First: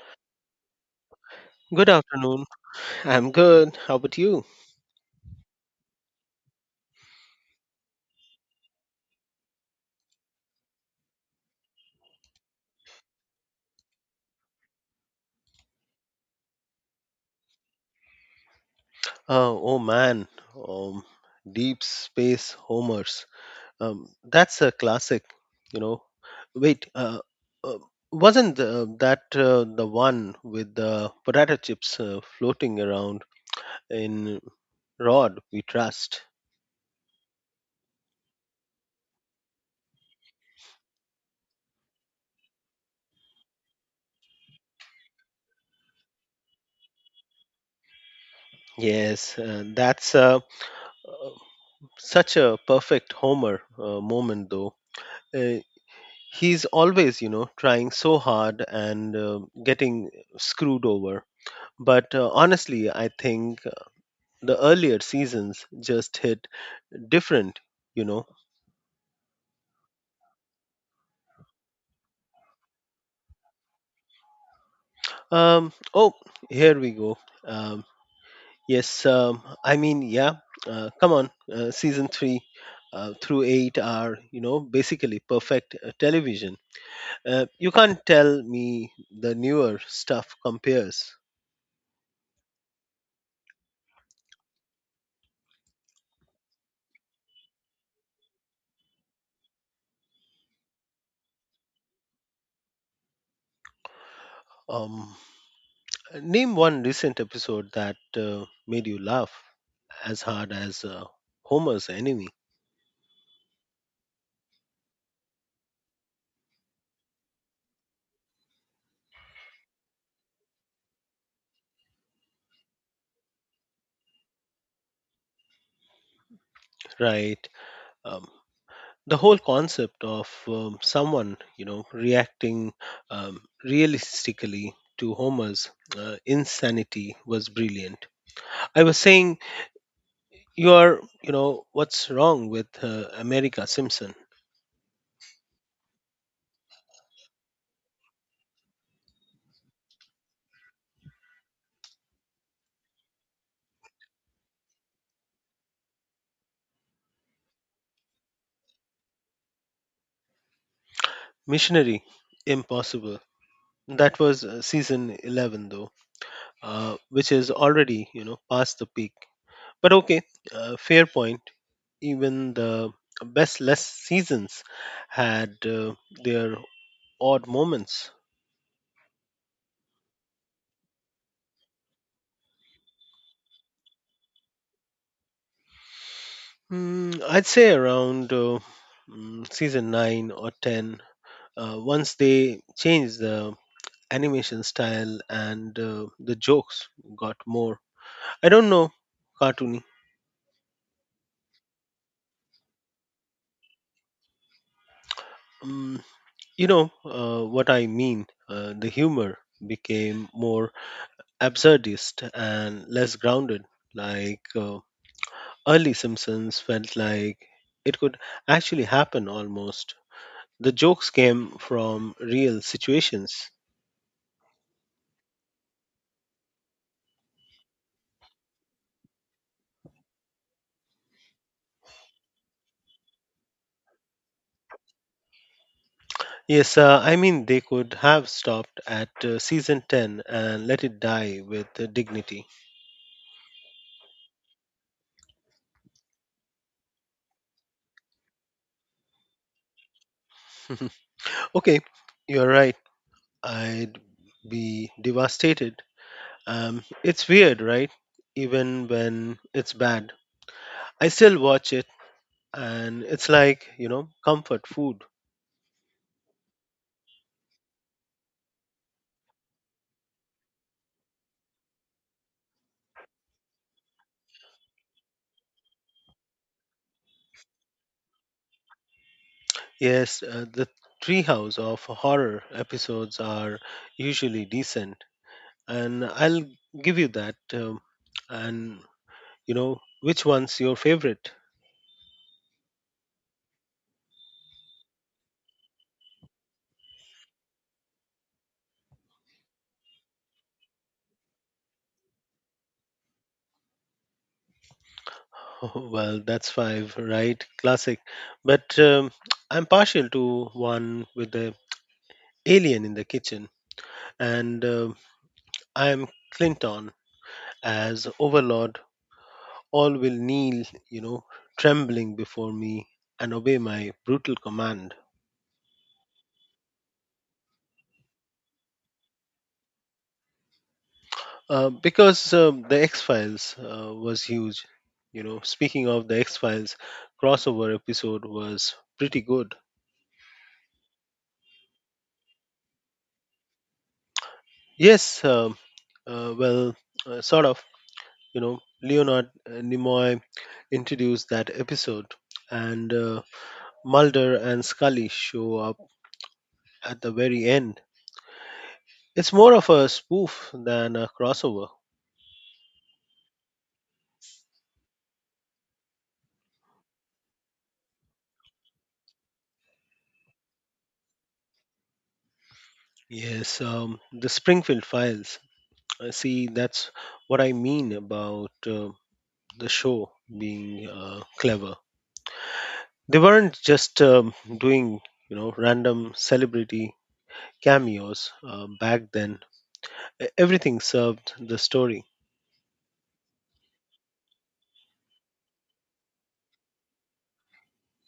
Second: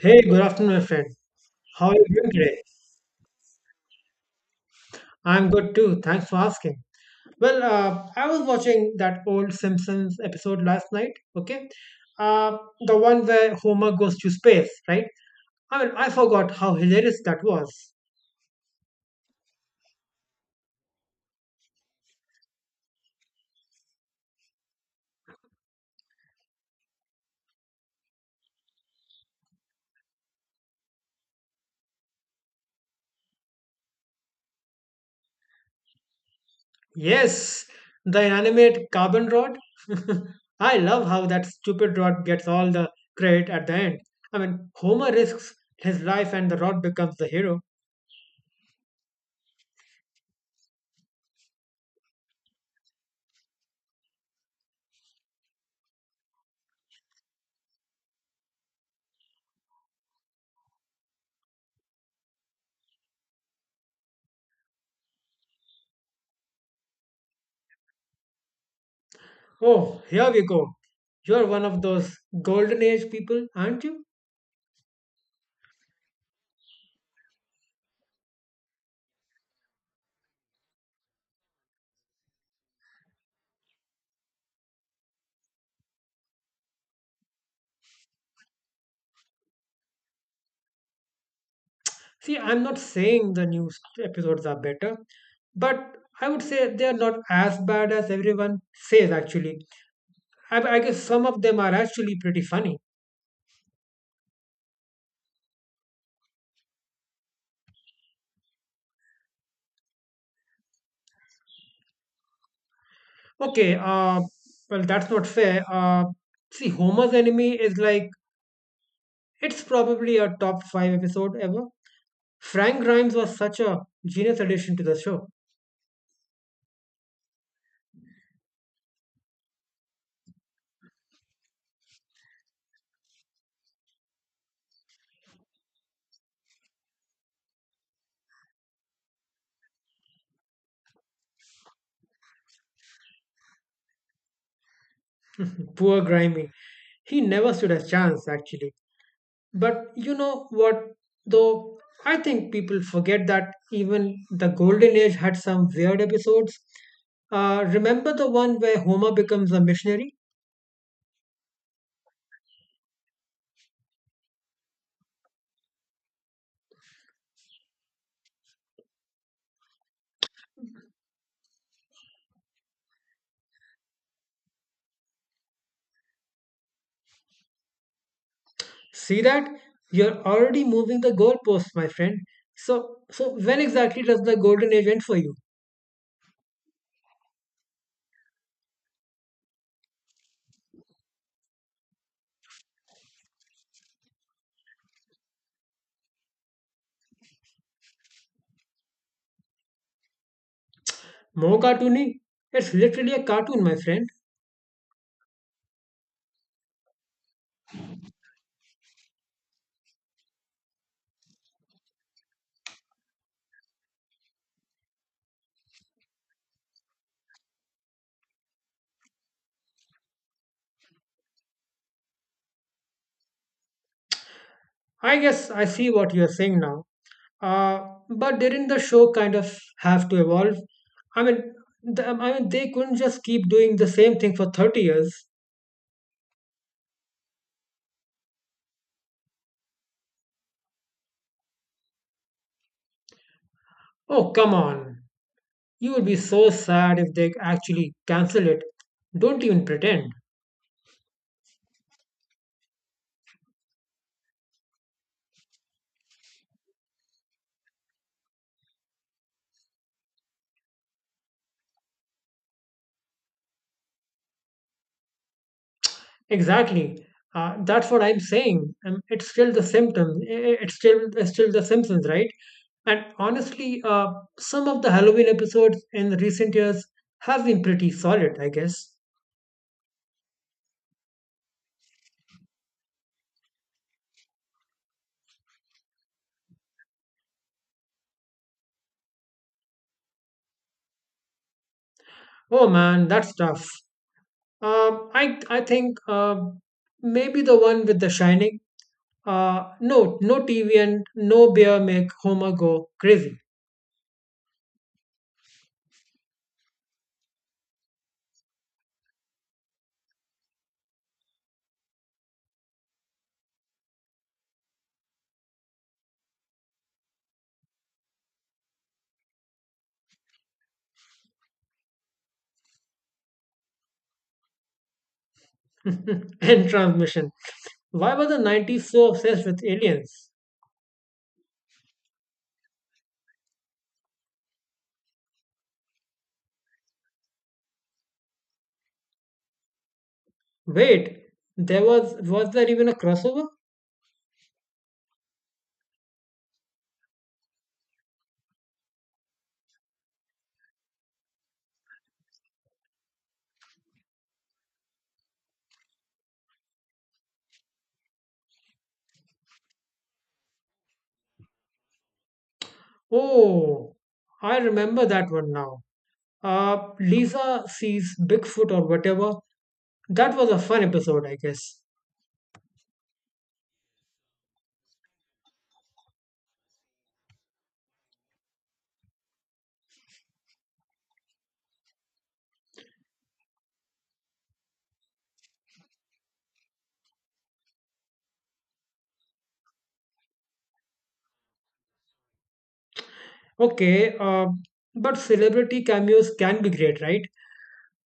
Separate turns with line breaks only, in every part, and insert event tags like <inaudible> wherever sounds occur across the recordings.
Hey, good afternoon, my friend.
Good
How are you doing
afternoon.
today?
I'm good. How about you?
I'm good too. Thanks for asking. Well, I was watching that old Simpsons episode last night. Okay, uh, the one where Homer goes to space, right? I mean, I forgot how hilarious that was.
Oh, oh man, um, Deep Space Homers. That's a classic, you know. Wait, uh, wasn't that the one with the potato chips floating around in Rod We Trust?
Yes, the inanimate carbon rod. <laughs> I love how that stupid rod gets all the credit at the end. I mean, Homer risks his life and the rod becomes the hero.
Yes, that's uh, such a perfect Homer moment, though. Uh, he's always trying so hard and getting screwed over but honestly I think the earlier seasons just hit different you know
Oh, here we go. You're one of those golden age people, aren't you?
um oh here we go. Um yes um i mean yeah, come on, season 3 through 8 are basically perfect television. You can't tell me the newer stuff compares.
See, I'm not saying episodes are better, but I would say they are not as bad as everyone says, actually. I guess some of them are actually pretty funny.
um Name one recent episode that made you laugh as hard as Homer's enemy,
Okay, well, that's not fair. See, Homer's Enemy is like, it's probably a top five episode ever. Frank Grimes was such a genius addition to the show.
right? Um, the whole concept of someone, you know, reacting realistically to Homer's insanity was brilliant. I was saying, you are, you know, what's wrong with America Simpson?
<laughs> Poor Grimy. He never stood a chance, actually. But you know what, though? I think people forget that even the Golden Age had some weird episodes. Remember the one where Homer becomes a missionary?
Missionary, impossible. That was season 11, though, which is already, you know, past the peak. But okay, fair point. Even the best less seasons had their odd moments.
See that? You're already moving the goalposts, my friend. So when exactly does the Golden Age end for you?
I'd say around season 9 or 10, once they changed the animation style and the jokes got more, I don't know, cartoony.
More cartoony? It's literally a cartoon, my friend.
Mm, you know what I mean. The humor became more absurdist and less grounded, like. Early Simpsons felt like it could actually happen almost. The jokes came from real situations.
I guess I see what you're saying now. Uh, but didn't the show kind of have to evolve? I mean, I mean, they couldn't just keep doing the same thing for 30 years.
Yes, I mean, they could have stopped at season 10 and let it die with dignity.
Oh, come on. You would be so sad if they actually cancel it. Don't even pretend.
<laughs> Okay, you're right. I'd be devastated. It's weird, right? Even when it's bad, I still watch it, and it's like, you know, comfort food.
Exactly. That's what I'm saying. It's still the symptom. It's still the Simpsons, right? And honestly, some of the Halloween episodes in recent years have been pretty solid, I guess.
Yes, the treehouse of horror episodes are usually decent, and I'll give you that. And you know, which one's your favorite?
Oh man, that's tough. Um, I I think maybe the one with The Shining. No, no TV and no beer make Homer go crazy.
<laughs> Well, that's five, right? Classic. But I'm partial to one with the alien in the kitchen, and I'm Clinton as overlord. All will kneel, you know, trembling before me and obey my brutal command.
<laughs> End transmission. Why were the 90s so obsessed with aliens?
Because the X Files was huge. You know, speaking of the X Files, crossover episode was pretty good.
Wait, there was there even a crossover?
Yes, well, sort of. You know, Leonard Nimoy introduced that episode, and Mulder and Scully show up at the very end. It's more of a spoof than a crossover.
Oh, I remember that one now. Lisa sees Bigfoot or whatever. That was a fun episode, I guess.
Yes, the Springfield Files. See, that's what I mean about. The show being clever. They weren't just doing random celebrity cameos back then. E- Everything served the story.
Okay, but celebrity cameos can be great, right?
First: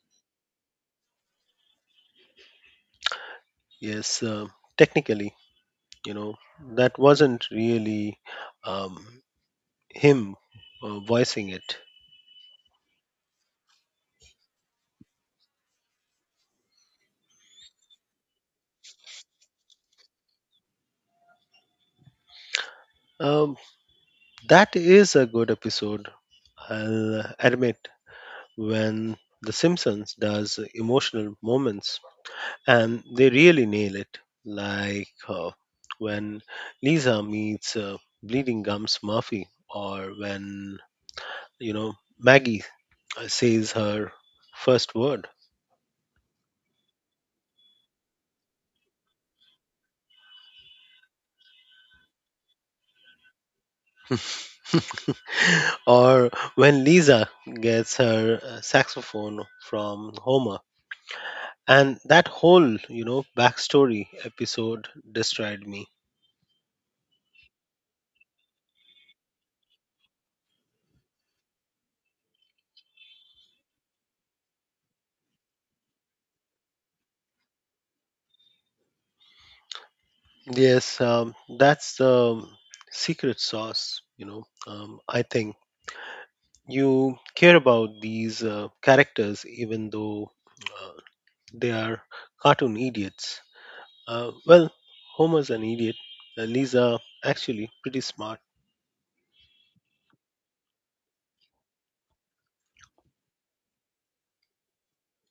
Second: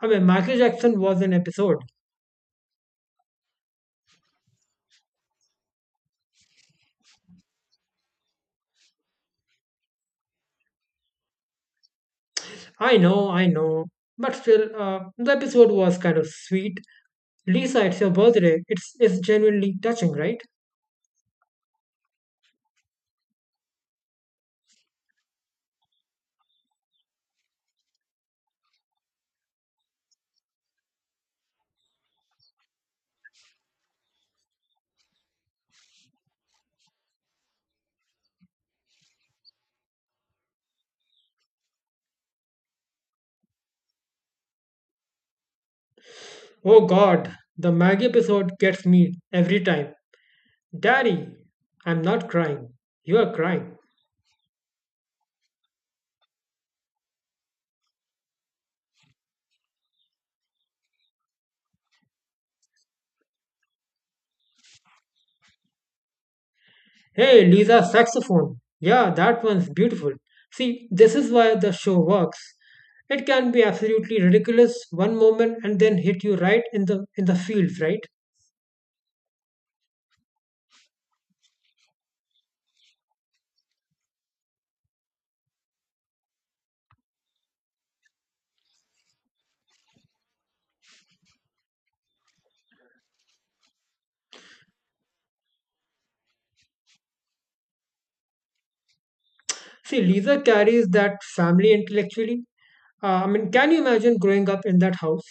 I mean, Michael Jackson was an episode.
Yes, technically, you know that wasn't really um, him voicing it.
I know, I know. But still, the episode was kind of sweet. Lisa, it's your birthday. It's genuinely touching, right?
Um, that is a good episode. I'll admit when The Simpsons does emotional moments and they really nail it. Like when Lisa meets Bleeding Gums Murphy, or when Maggie says her first word,
Oh god, the Maggie episode gets me every time. Daddy, I'm not crying. You are crying.
<laughs> or when Lisa gets her saxophone from Homer. And that whole, you know, backstory episode destroyed me.
Hey, Lisa, saxophone. Yeah, that one's beautiful. See, this is why the show works. It can be absolutely ridiculous one moment and then hit you right in the feels, right?
Yes, that's the secret sauce, I think you care about these characters even though uh, they are cartoon idiots. Well, Homer's an idiot, and Lisa actually pretty smart.
See, Lisa carries that family intellectually. I mean, can you imagine growing up in that house?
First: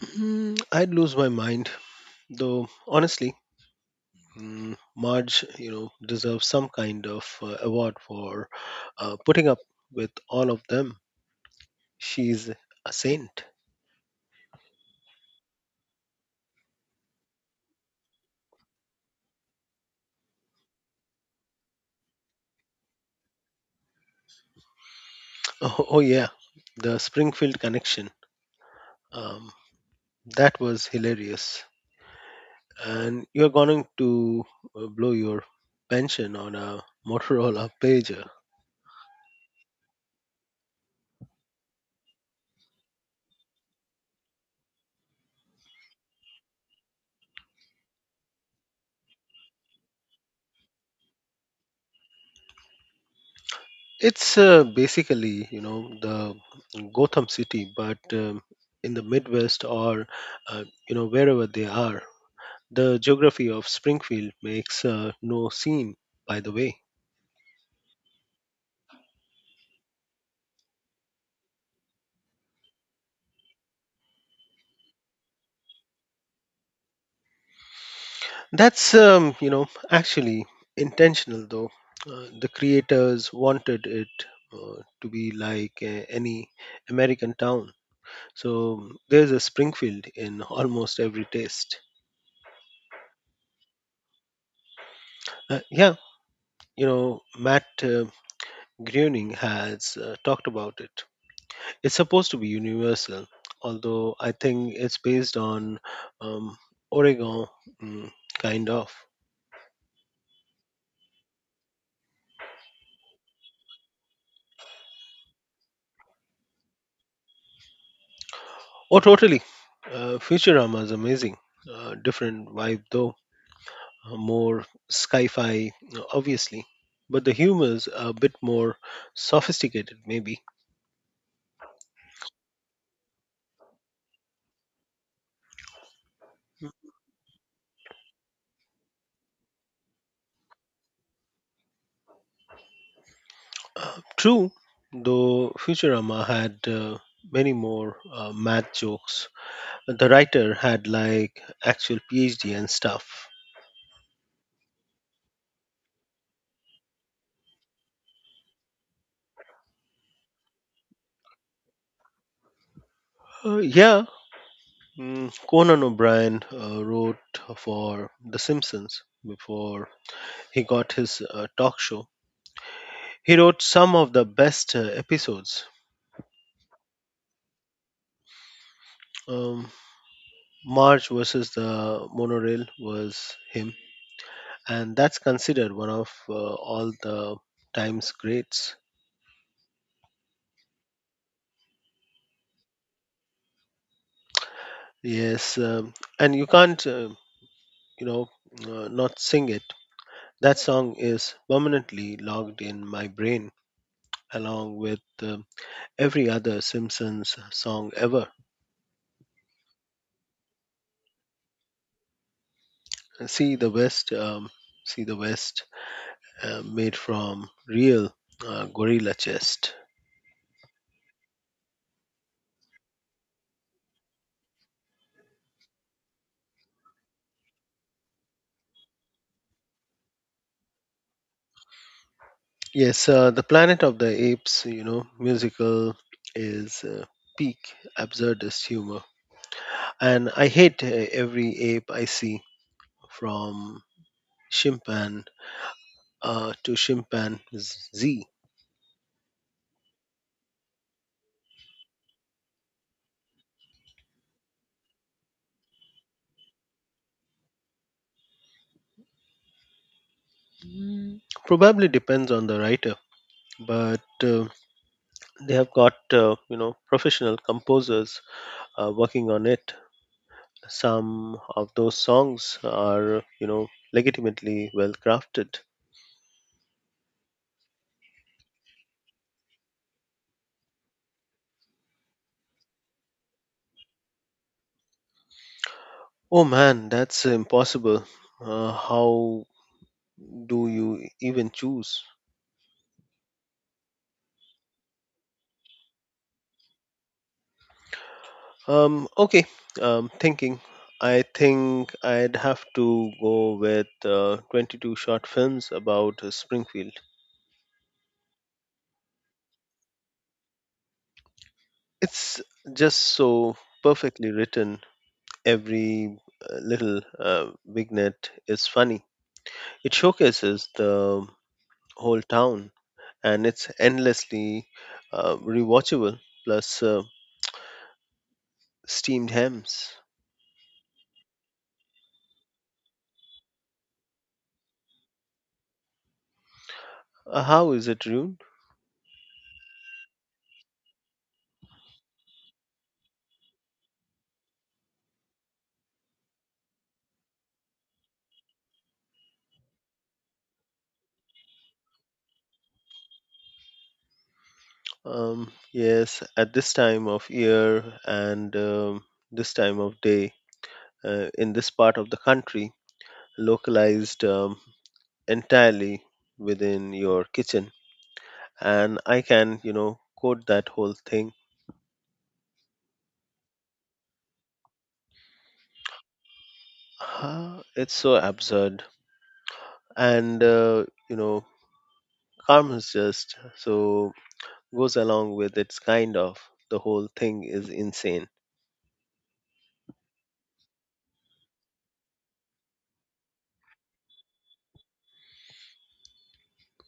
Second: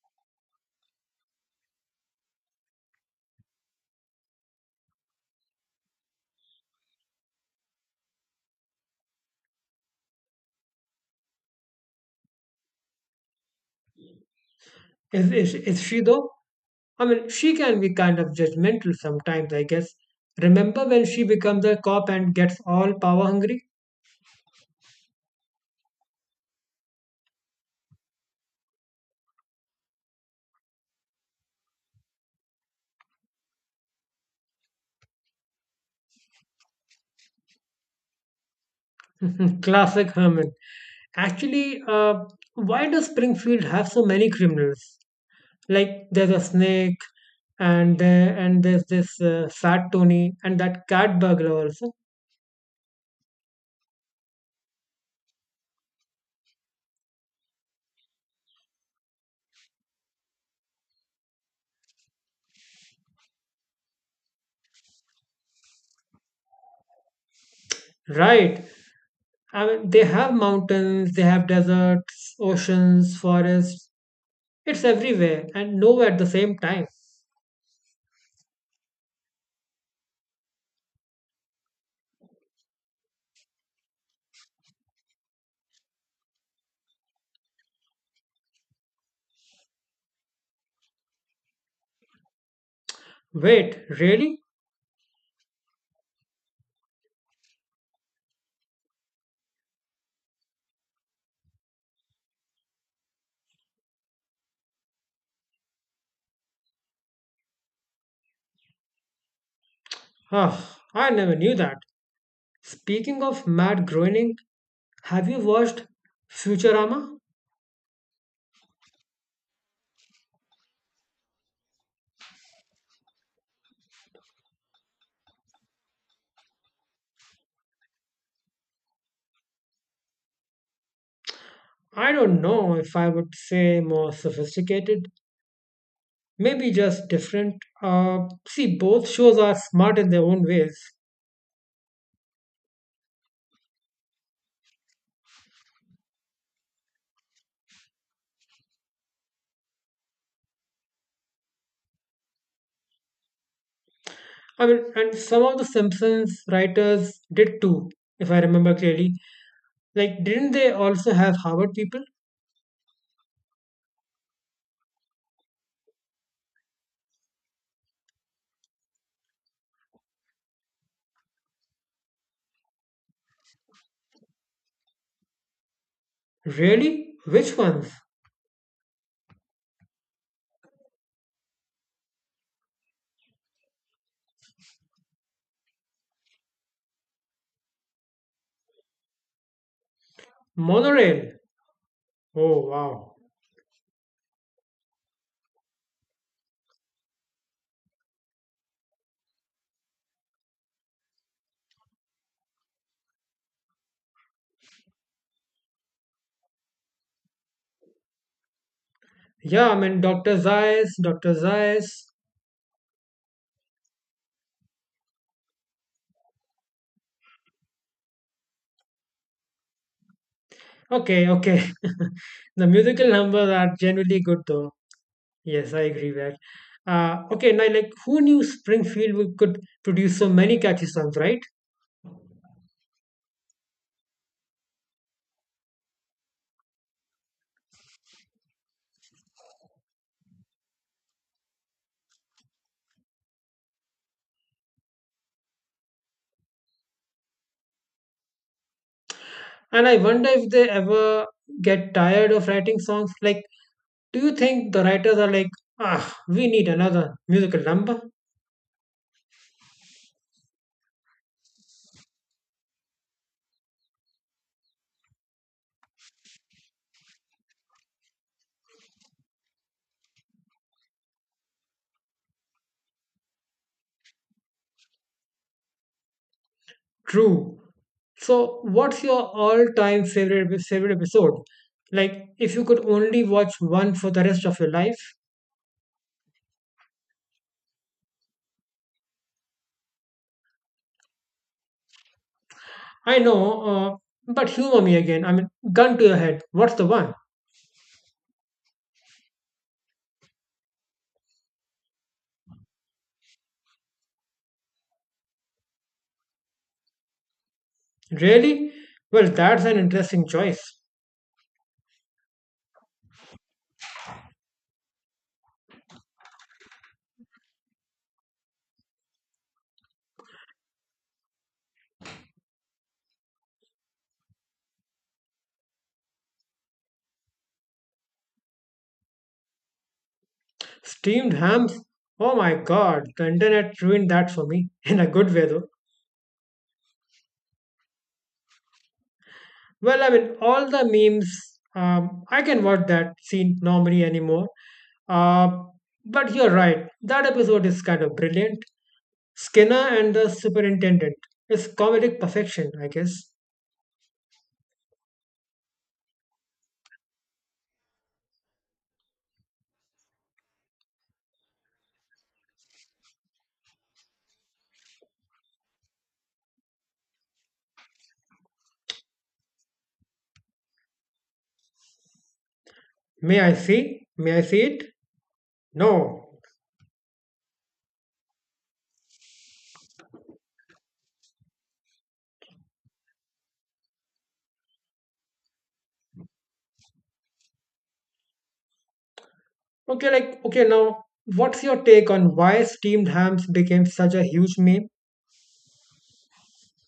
I'd lose my mind, though honestly, Marge, you know, deserves some kind of award for putting up with all of them. She's a saint. <laughs>
Is she though? I mean, she can be kind of judgmental sometimes, I guess. Remember when she becomes a cop and gets all power hungry?
Oh, oh yeah, the Springfield connection. Um, that was hilarious. And you're going to blow your pension on a Motorola pager.
<laughs> Classic Herman. Actually, why does Springfield have so many criminals? Like, there's a snake, and there's this fat Tony, and that cat burglar also.
It's basically, you know, the Gotham City, but in the Midwest or, you know, wherever they are. The geography of Springfield makes no scene, by the way.
Right, I mean, they have mountains, they have deserts, oceans, forests. It's everywhere and nowhere at the same time.
That's, you know, actually intentional, though. The creators wanted it to be like any American town. So there's a Springfield in almost every taste.
Wait, really?
Yeah, you know, Matt Groening has talked about it. It's supposed to be universal, although I think it's based on um, Oregon, mm, kind of.
Ah, I never knew that. Speaking of Matt Groening, have you watched Futurama?
Oh, totally. Futurama is amazing. Different vibe, though. More sci fi, obviously. But the humor's a bit more sophisticated, maybe.
I don't know if I would say more sophisticated, maybe just different. See, both shows are smart in their own ways.
True, though Futurama had many more math jokes. The writer had like actual PhD and stuff.
I mean, and some of the Simpsons writers did too, if I remember clearly. Like, didn't they also have Harvard people?
Yeah, Conan O'Brien wrote for The Simpsons before he got his talk show. He wrote some of the best episodes.
Really? Which ones?
Um, Marge versus the monorail was him, and that's considered one of all the time's greats.
Monorail. Oh, wow.
Yes, and you can't, you know, not sing it. That song is permanently logged in my brain, along with every other Simpsons song ever.
Yeah, I mean, Dr. Zayas, Dr. Zayas.
See the West, um, see the West, made from real gorilla chest.
Okay, okay. <laughs> The musical numbers are generally good, though. Yes, I agree with that. Okay, now, like, who knew could produce so many catchy songs, right?
Yes, the Planet of the Apes, you know, musical is peak absurdist humor, and I hate every ape I see, from chimpan to chimpanzee.
And I wonder if they ever get tired of writing songs. Like, do you think the writers are like, ah, we need another musical number?
Mm. Probably depends on the writer, but they have got you know professional composers working on it. Some of those songs are legitimately well crafted.
True. So, what's your favorite episode? Like, if you could only watch one for the rest of your life?
Oh man, that's impossible. How do you even choose?
I know, but humor me again. I mean, gun to your head. What's the one?
Okay thinking I think I'd have to go with 22 short films about Springfield.
Really? Well, that's an interesting choice.
It's just so perfectly written. Every little vignette is funny. It showcases the whole town and it's endlessly rewatchable, plus steamed hams.
Steamed hams? Oh my god, the internet ruined that for me <laughs> in a good way, though.
How is it rude?
Well, I mean, all the memes. I can watch that scene normally anymore. Uh, but you're right. That episode is kind of brilliant. Skinner and the Superintendent is comedic perfection, I guess.
Yes, at this time of year and this time of day in this part of the country, localized entirely within your kitchen. And I can, you know, quote that whole thing.
May I see? May I see it? No.
Huh, it's so absurd. And, you know, karma is just so goes along with its kind of the whole thing is insane.
Okay, like, okay, now, what's your take on why steamed hams became such a huge meme?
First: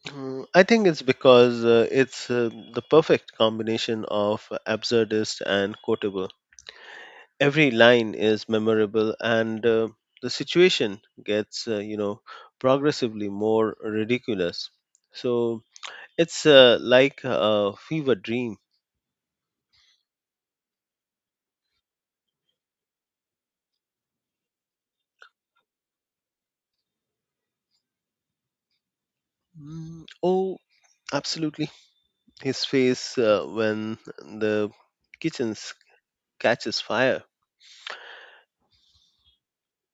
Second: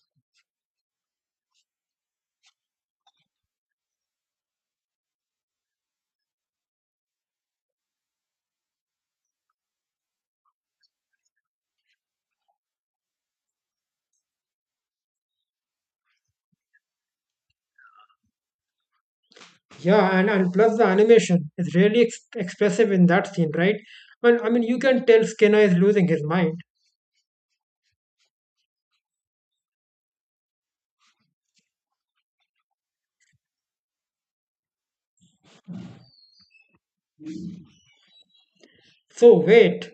I think it's because it's the perfect combination of absurdist and quotable. Every line is memorable, and the situation gets, you know, progressively more ridiculous. So it's like a fever dream.
Yeah, and, plus the animation is really expressive in that scene, right? And I mean, you can tell Skinner is losing his mind.
Oh, absolutely. His face when the kitchen s- catches fire.
So, wait,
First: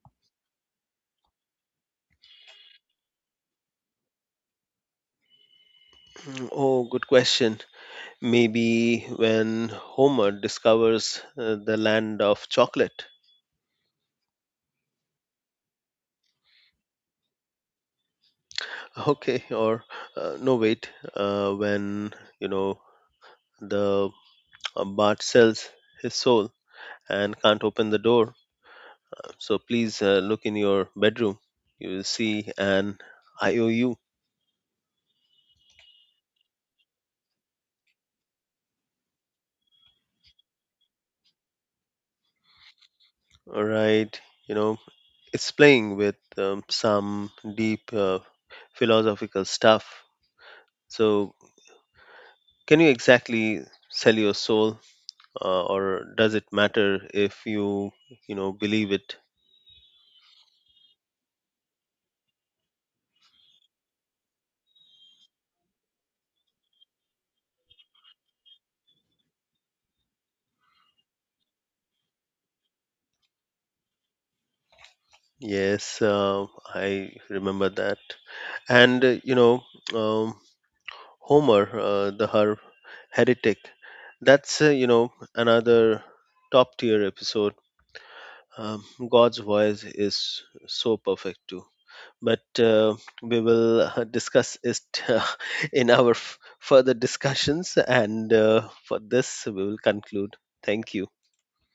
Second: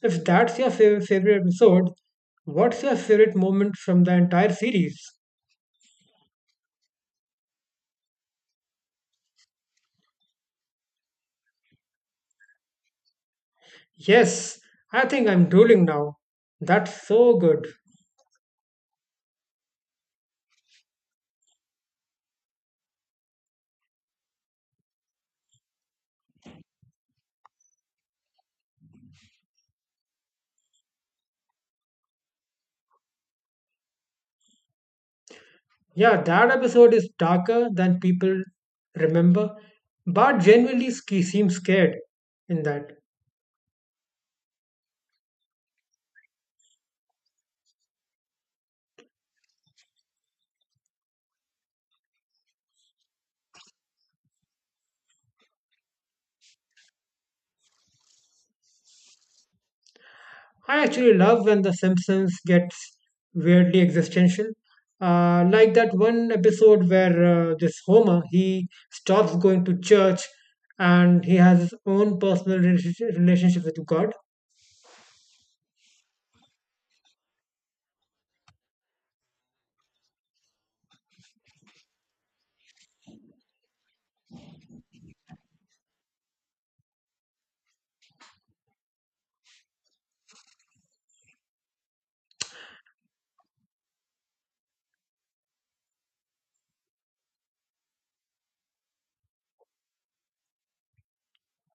if that's your favorite episode, what's your favorite moment from the entire series?
Oh, good question. Maybe when Homer discovers the land of chocolate.
Yes, I think I'm drooling now. That's so good.
<laughs> Okay, or no, wait, when, you know, the Bart sells his soul and can't open the door. So please look in your bedroom. You will see an IOU.
Yeah, that episode is darker than people remember, but genuinely ski seems scared in that.
Right, you know it's playing with some deep philosophical stuff. So can you exactly sell your soul, or does it matter if you you know believe it?
I actually love when The Simpsons gets weirdly existential. Like that one episode where this Homer, he stops going to church and he has his own personal relationship relationship with God.
Yes, I remember that. And um, Homer the heretic, that's another top tier episode. um, God's voice is so perfect too. But we will discuss it <laughs> in our further discussions. And for this, we will conclude. Thank you.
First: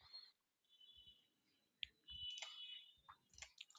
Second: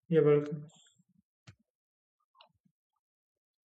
You're welcome.